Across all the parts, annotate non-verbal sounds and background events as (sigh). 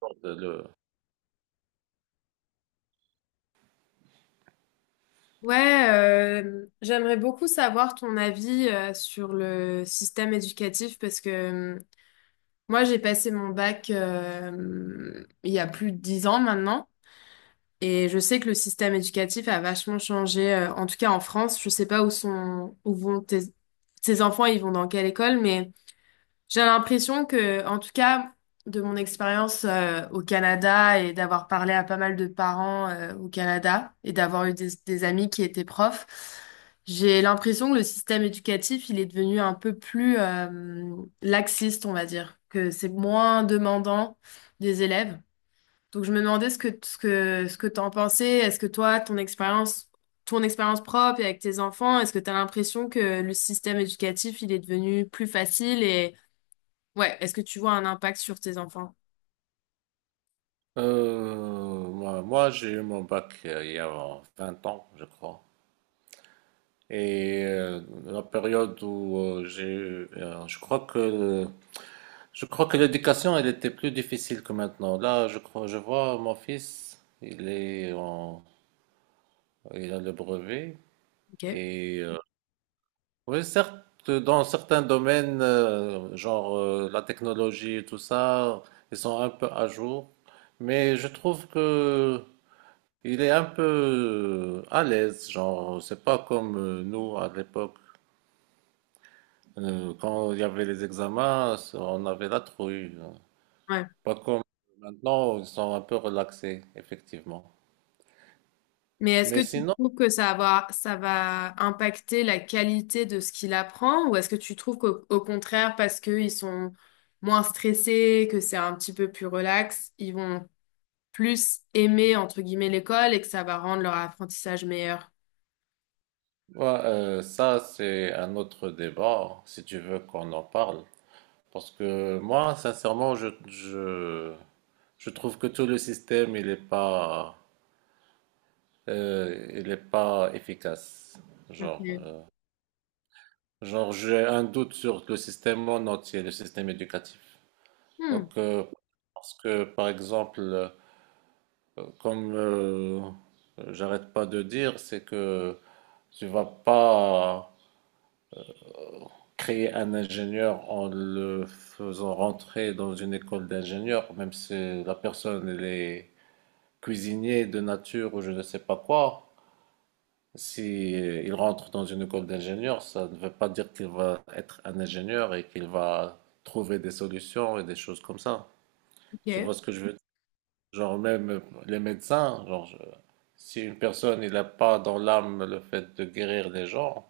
Bordel. Ouais, J'aimerais beaucoup savoir ton avis sur le système éducatif parce que moi j'ai passé mon bac il y a plus de 10 ans maintenant et je sais que le système éducatif a vachement changé, en tout cas en France. Je sais pas où vont tes enfants, ils vont dans quelle école, mais j'ai l'impression que, en tout cas, de mon expérience au Canada et d'avoir parlé à pas mal de parents au Canada et d'avoir eu des amis qui étaient profs, j'ai l'impression que le système éducatif, il est devenu un peu plus laxiste, on va dire, que c'est moins demandant des élèves. Donc je me demandais ce que t'en pensais. Est-ce que toi, ton expérience propre et avec tes enfants, est-ce que tu as l'impression que le système éducatif, il est devenu plus facile? Ouais, est-ce que tu vois un impact sur tes enfants? Moi, j'ai eu mon bac il y a 20 ans, je crois. Et la période où j'ai eu, je crois que l'éducation, elle était plus difficile que maintenant. Là, je crois, je vois mon fils, il a le brevet. Ok. Et oui, certes, dans certains domaines, genre la technologie et tout ça, ils sont un peu à jour. Mais je trouve que Il est un peu à l'aise, genre, c'est pas comme nous à l'époque. Quand il y avait les examens, on avait la trouille. Ouais. Pas comme maintenant, ils sont un peu relaxés, effectivement. Mais est-ce que Mais tu sinon, trouves que ça va impacter la qualité de ce qu'il apprend, ou est-ce que tu trouves qu'au au contraire, parce qu'ils sont moins stressés, que c'est un petit peu plus relax, ils vont plus aimer, entre guillemets, l'école, et que ça va rendre leur apprentissage meilleur? ouais, ça, c'est un autre débat, si tu veux qu'on en parle. Parce que moi, sincèrement, je trouve que tout le système, il est pas efficace. Genre, Ok. euh, Genre, j'ai un doute sur le système en entier, le système éducatif. Hmm, Donc, parce que, par exemple, comme j'arrête pas de dire, c'est que tu vas pas créer un ingénieur en le faisant rentrer dans une école d'ingénieur, même si la personne elle est cuisinier de nature ou je ne sais pas quoi. Si il rentre dans une école d'ingénieur, ça ne veut pas dire qu'il va être un ingénieur et qu'il va trouver des solutions et des choses comme ça. Tu ok. vois ce que je veux dire? Genre même les médecins, si une personne il n'a pas dans l'âme le fait de guérir les gens,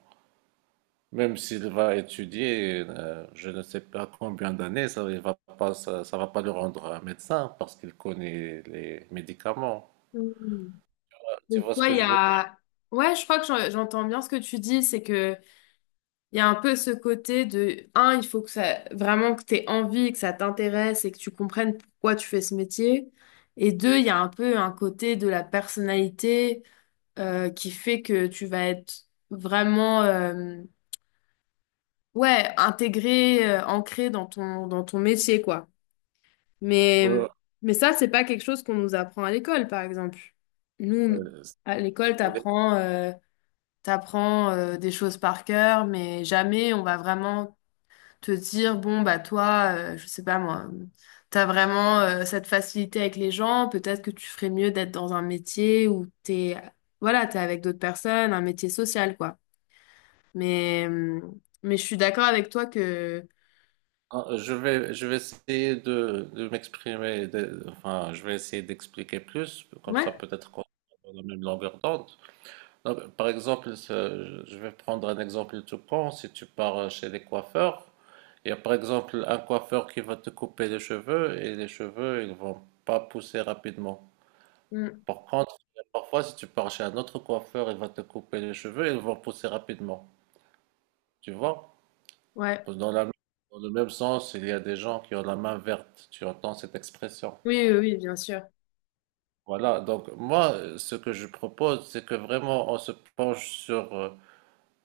même s'il va étudier, je ne sais pas combien d'années, ça va pas le rendre un médecin parce qu'il connaît les médicaments. Hmm. Tu Donc, vois ce toi, que il y je veux dire? a... Ouais, je crois que j'entends bien ce que tu dis, c'est que... Il y a un peu ce côté de, un, il faut que ça, vraiment que t'aies envie, que ça t'intéresse et que tu comprennes pourquoi tu fais ce métier. Et deux, il y a un peu un côté de la personnalité qui fait que tu vas être vraiment, ouais, intégré, ancré dans dans ton métier, quoi. Mais, Euh, mais ça, c'est pas quelque chose qu'on nous apprend à l'école, par exemple. Nous, euh, à l'école, t'apprends des choses par cœur, mais jamais on va vraiment te dire, bon, bah toi, je sais pas moi, t'as vraiment cette facilité avec les gens, peut-être que tu ferais mieux d'être dans un métier où t'es, voilà, t'es avec d'autres personnes, un métier social, quoi. Mais, euh, mais je suis d'accord avec toi que... Ah, je vais essayer de m'exprimer, enfin, je vais essayer d'expliquer plus, comme ça Ouais, peut-être qu'on est dans la même longueur d'onde. Non, mais par exemple, je vais prendre un exemple tout con. Si tu pars chez les coiffeurs, il y a par exemple un coiffeur qui va te couper les cheveux et les cheveux, ils vont pas pousser rapidement. mm, Par contre, parfois, si tu pars chez un autre coiffeur, il va te couper les cheveux et ils vont pousser rapidement. Tu vois? ouais, Dans la- dans le même sens, il y a des gens qui ont la main verte. Tu entends cette expression. oui, oui, oui, bien sûr. Voilà, donc moi, ce que je propose, c'est que vraiment on se penche sur euh,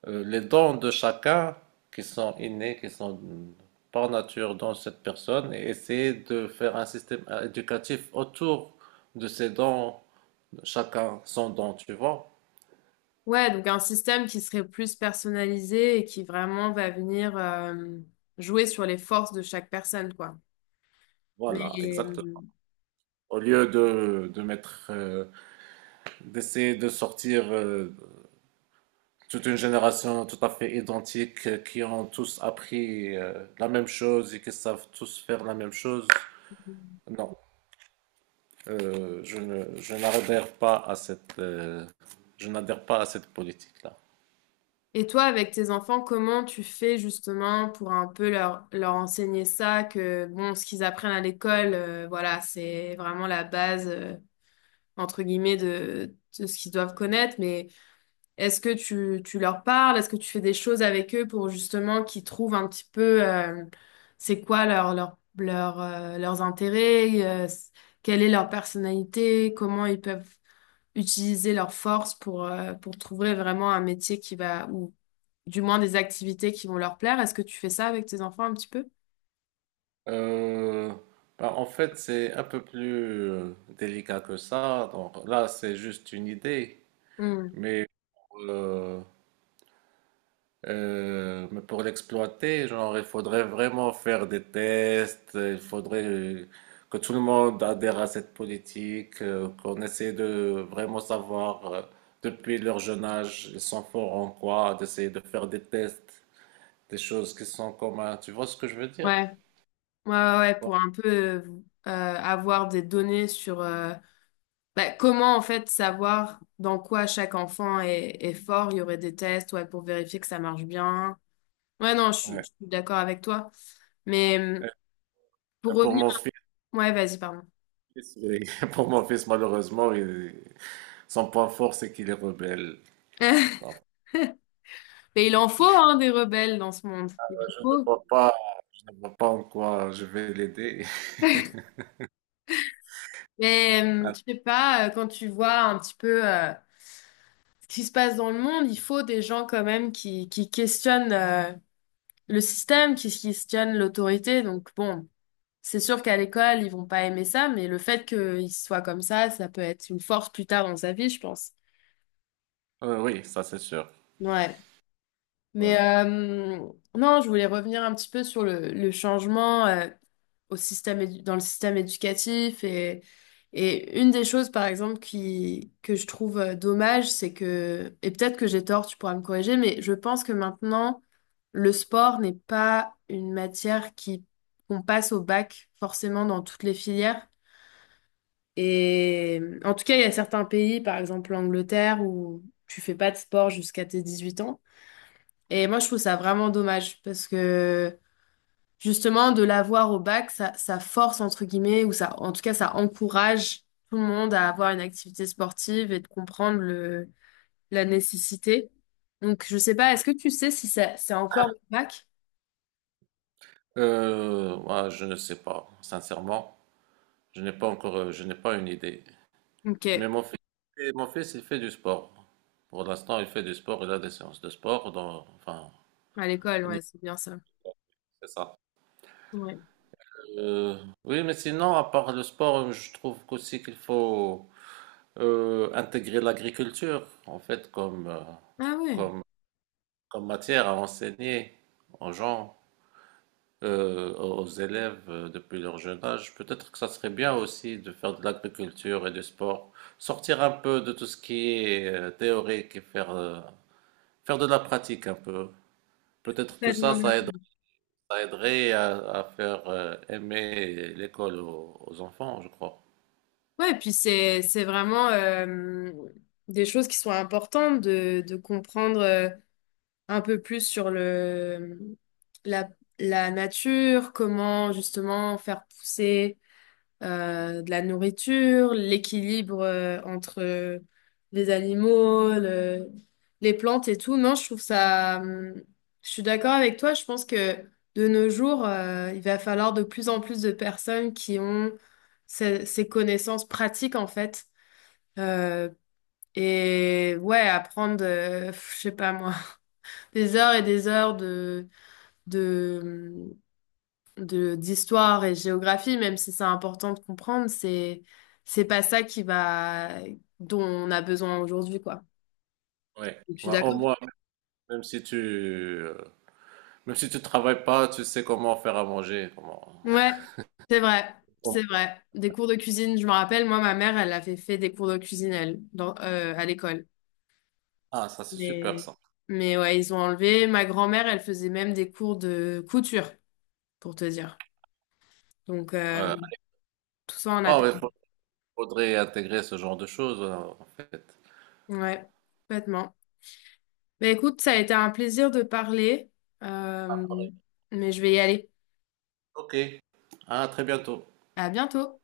euh, les dons de chacun qui sont innés, par nature dans cette personne, et essayer de faire un système éducatif autour de ces dons, chacun son don, tu vois. Ouais, donc un système qui serait plus personnalisé et qui vraiment va venir jouer sur les forces de chaque personne, quoi. Mais, Voilà, exactement. mm, Au lieu de mettre, d'essayer de sortir toute une génération tout à fait identique qui ont tous appris la même chose et qui savent tous faire la même chose. Non, je n'adhère pas à je n'adhère pas à cette politique-là. et toi, avec tes enfants, comment tu fais justement pour un peu leur enseigner ça, que bon, ce qu'ils apprennent à l'école, voilà, c'est vraiment la base, entre guillemets, de ce qu'ils doivent connaître, mais est-ce que tu leur parles? Est-ce que tu fais des choses avec eux pour justement qu'ils trouvent un petit peu, c'est quoi leurs intérêts, quelle est leur personnalité, comment ils peuvent utiliser leurs forces pour trouver vraiment un métier qui va, du moins des activités qui vont leur plaire. Est-ce que tu fais ça avec tes enfants un petit peu? Euh, Bah, en fait, c'est un peu plus délicat que ça. Donc, là, c'est juste une idée, Hmm. mais euh, mais pour l'exploiter, genre, il faudrait vraiment faire des tests, il faudrait que tout le monde adhère à cette politique, qu'on essaie de vraiment savoir depuis leur jeune âge, ils sont forts en quoi, d'essayer de faire des tests, des choses qui sont communes. Tu vois ce que je veux dire? Ouais, ouais, ouais, ouais, pour un peu euh, avoir des données sur bah, comment en fait savoir dans quoi chaque enfant est fort. Il y aurait des tests, ouais, pour vérifier que ça marche bien. Ouais, non, je Ouais. suis d'accord avec toi. Mais pour Et pour revenir, mon fils, ouais, vas-y, pardon. oui. (laughs) Pour mon fils, malheureusement, son point fort, c'est qu'il est rebelle. (laughs) Donc, Mais il en faut hein, des rebelles dans ce monde. euh, Il je ne faut. vois pas, je ne vois pas en quoi je vais l'aider. (laughs) Mais je sais pas, quand tu vois un petit peu. Qu'est-ce qui se passe dans le monde, il faut des gens quand même qui questionnent le système, qui questionnent l'autorité. Donc bon, c'est sûr qu'à l'école, ils vont pas aimer ça, mais le fait qu'ils soient comme ça peut être une force plus tard dans sa vie, je pense. Oui, ça c'est sûr. Ouais. Mais Voilà. euh, non, je voulais revenir un petit peu sur le changement au dans le système éducatif. Et une des choses, par exemple, que je trouve dommage, c'est que, et peut-être que j'ai tort, tu pourras me corriger, mais je pense que maintenant, le sport n'est pas une matière qui, qu'on passe au bac forcément dans toutes les filières. Et en tout cas, il y a certains pays, par exemple l'Angleterre, où tu fais pas de sport jusqu'à tes 18 ans. Et moi, je trouve ça vraiment dommage parce que justement, de l'avoir au bac, ça force, entre guillemets, ou ça, en tout cas, ça encourage tout le monde à avoir une activité sportive et de comprendre la nécessité. Donc, je sais pas, est-ce que tu sais si ça, c'est encore au bac? Moi, je ne sais pas, sincèrement. Je n'ai pas encore, je n'ai pas une idée. Ok, Mais mon fils, il fait du sport. Pour l'instant, il fait du sport, il a des séances de sport. Enfin, à l'école, on y- ouais, c'est bien ça. c'est ça. Ouais. Euh, oui, mais sinon, à part le sport, je trouve qu'aussi qu'il faut intégrer l'agriculture, en fait, Ah ouais, comme, comme matière à enseigner aux gens. Aux élèves depuis leur jeune âge, peut-être que ça serait bien aussi de faire de l'agriculture et du sport, sortir un peu de tout ce qui est théorique et faire de la pratique un peu. Peut-être que complètement bien. Ça aiderait à faire aimer l'école aux, aux enfants, je crois. Ouais, et puis c'est vraiment des choses qui sont importantes de comprendre. Un peu plus sur la, la nature, comment justement faire pousser de la nourriture, l'équilibre entre les animaux, les plantes et tout. Non, je trouve ça... je suis d'accord avec toi, je pense que de nos jours, il va falloir de plus en plus de personnes qui ont ces connaissances pratiques en fait. Euh, et ouais, apprendre, pff, je sais pas moi, (laughs) des heures et des heures de, d'histoire et géographie, même si c'est important de comprendre, c'est pas ça qui va, dont on a besoin aujourd'hui, quoi. Oui. Je suis Ouais, au d'accord? moins, même si tu, euh, même si tu travailles pas, tu sais comment faire à manger, comment... Ouais, c'est vrai, Bon. c'est vrai. Des cours de cuisine, je me rappelle, moi, ma mère, elle avait fait des cours de cuisine, elle, à l'école. Ah, ça c'est super Mais, ça. mais ouais, ils ont enlevé. Ma grand-mère, elle faisait même des cours de couture, pour te dire. Donc, Ouais, tout ça, on a... ouais, ouais, faudrait intégrer ce genre de choses en fait. Ouais, complètement. Bah écoute, ça a été un plaisir de parler, euh, Après. mais je vais y aller. OK. À très bientôt. À bientôt.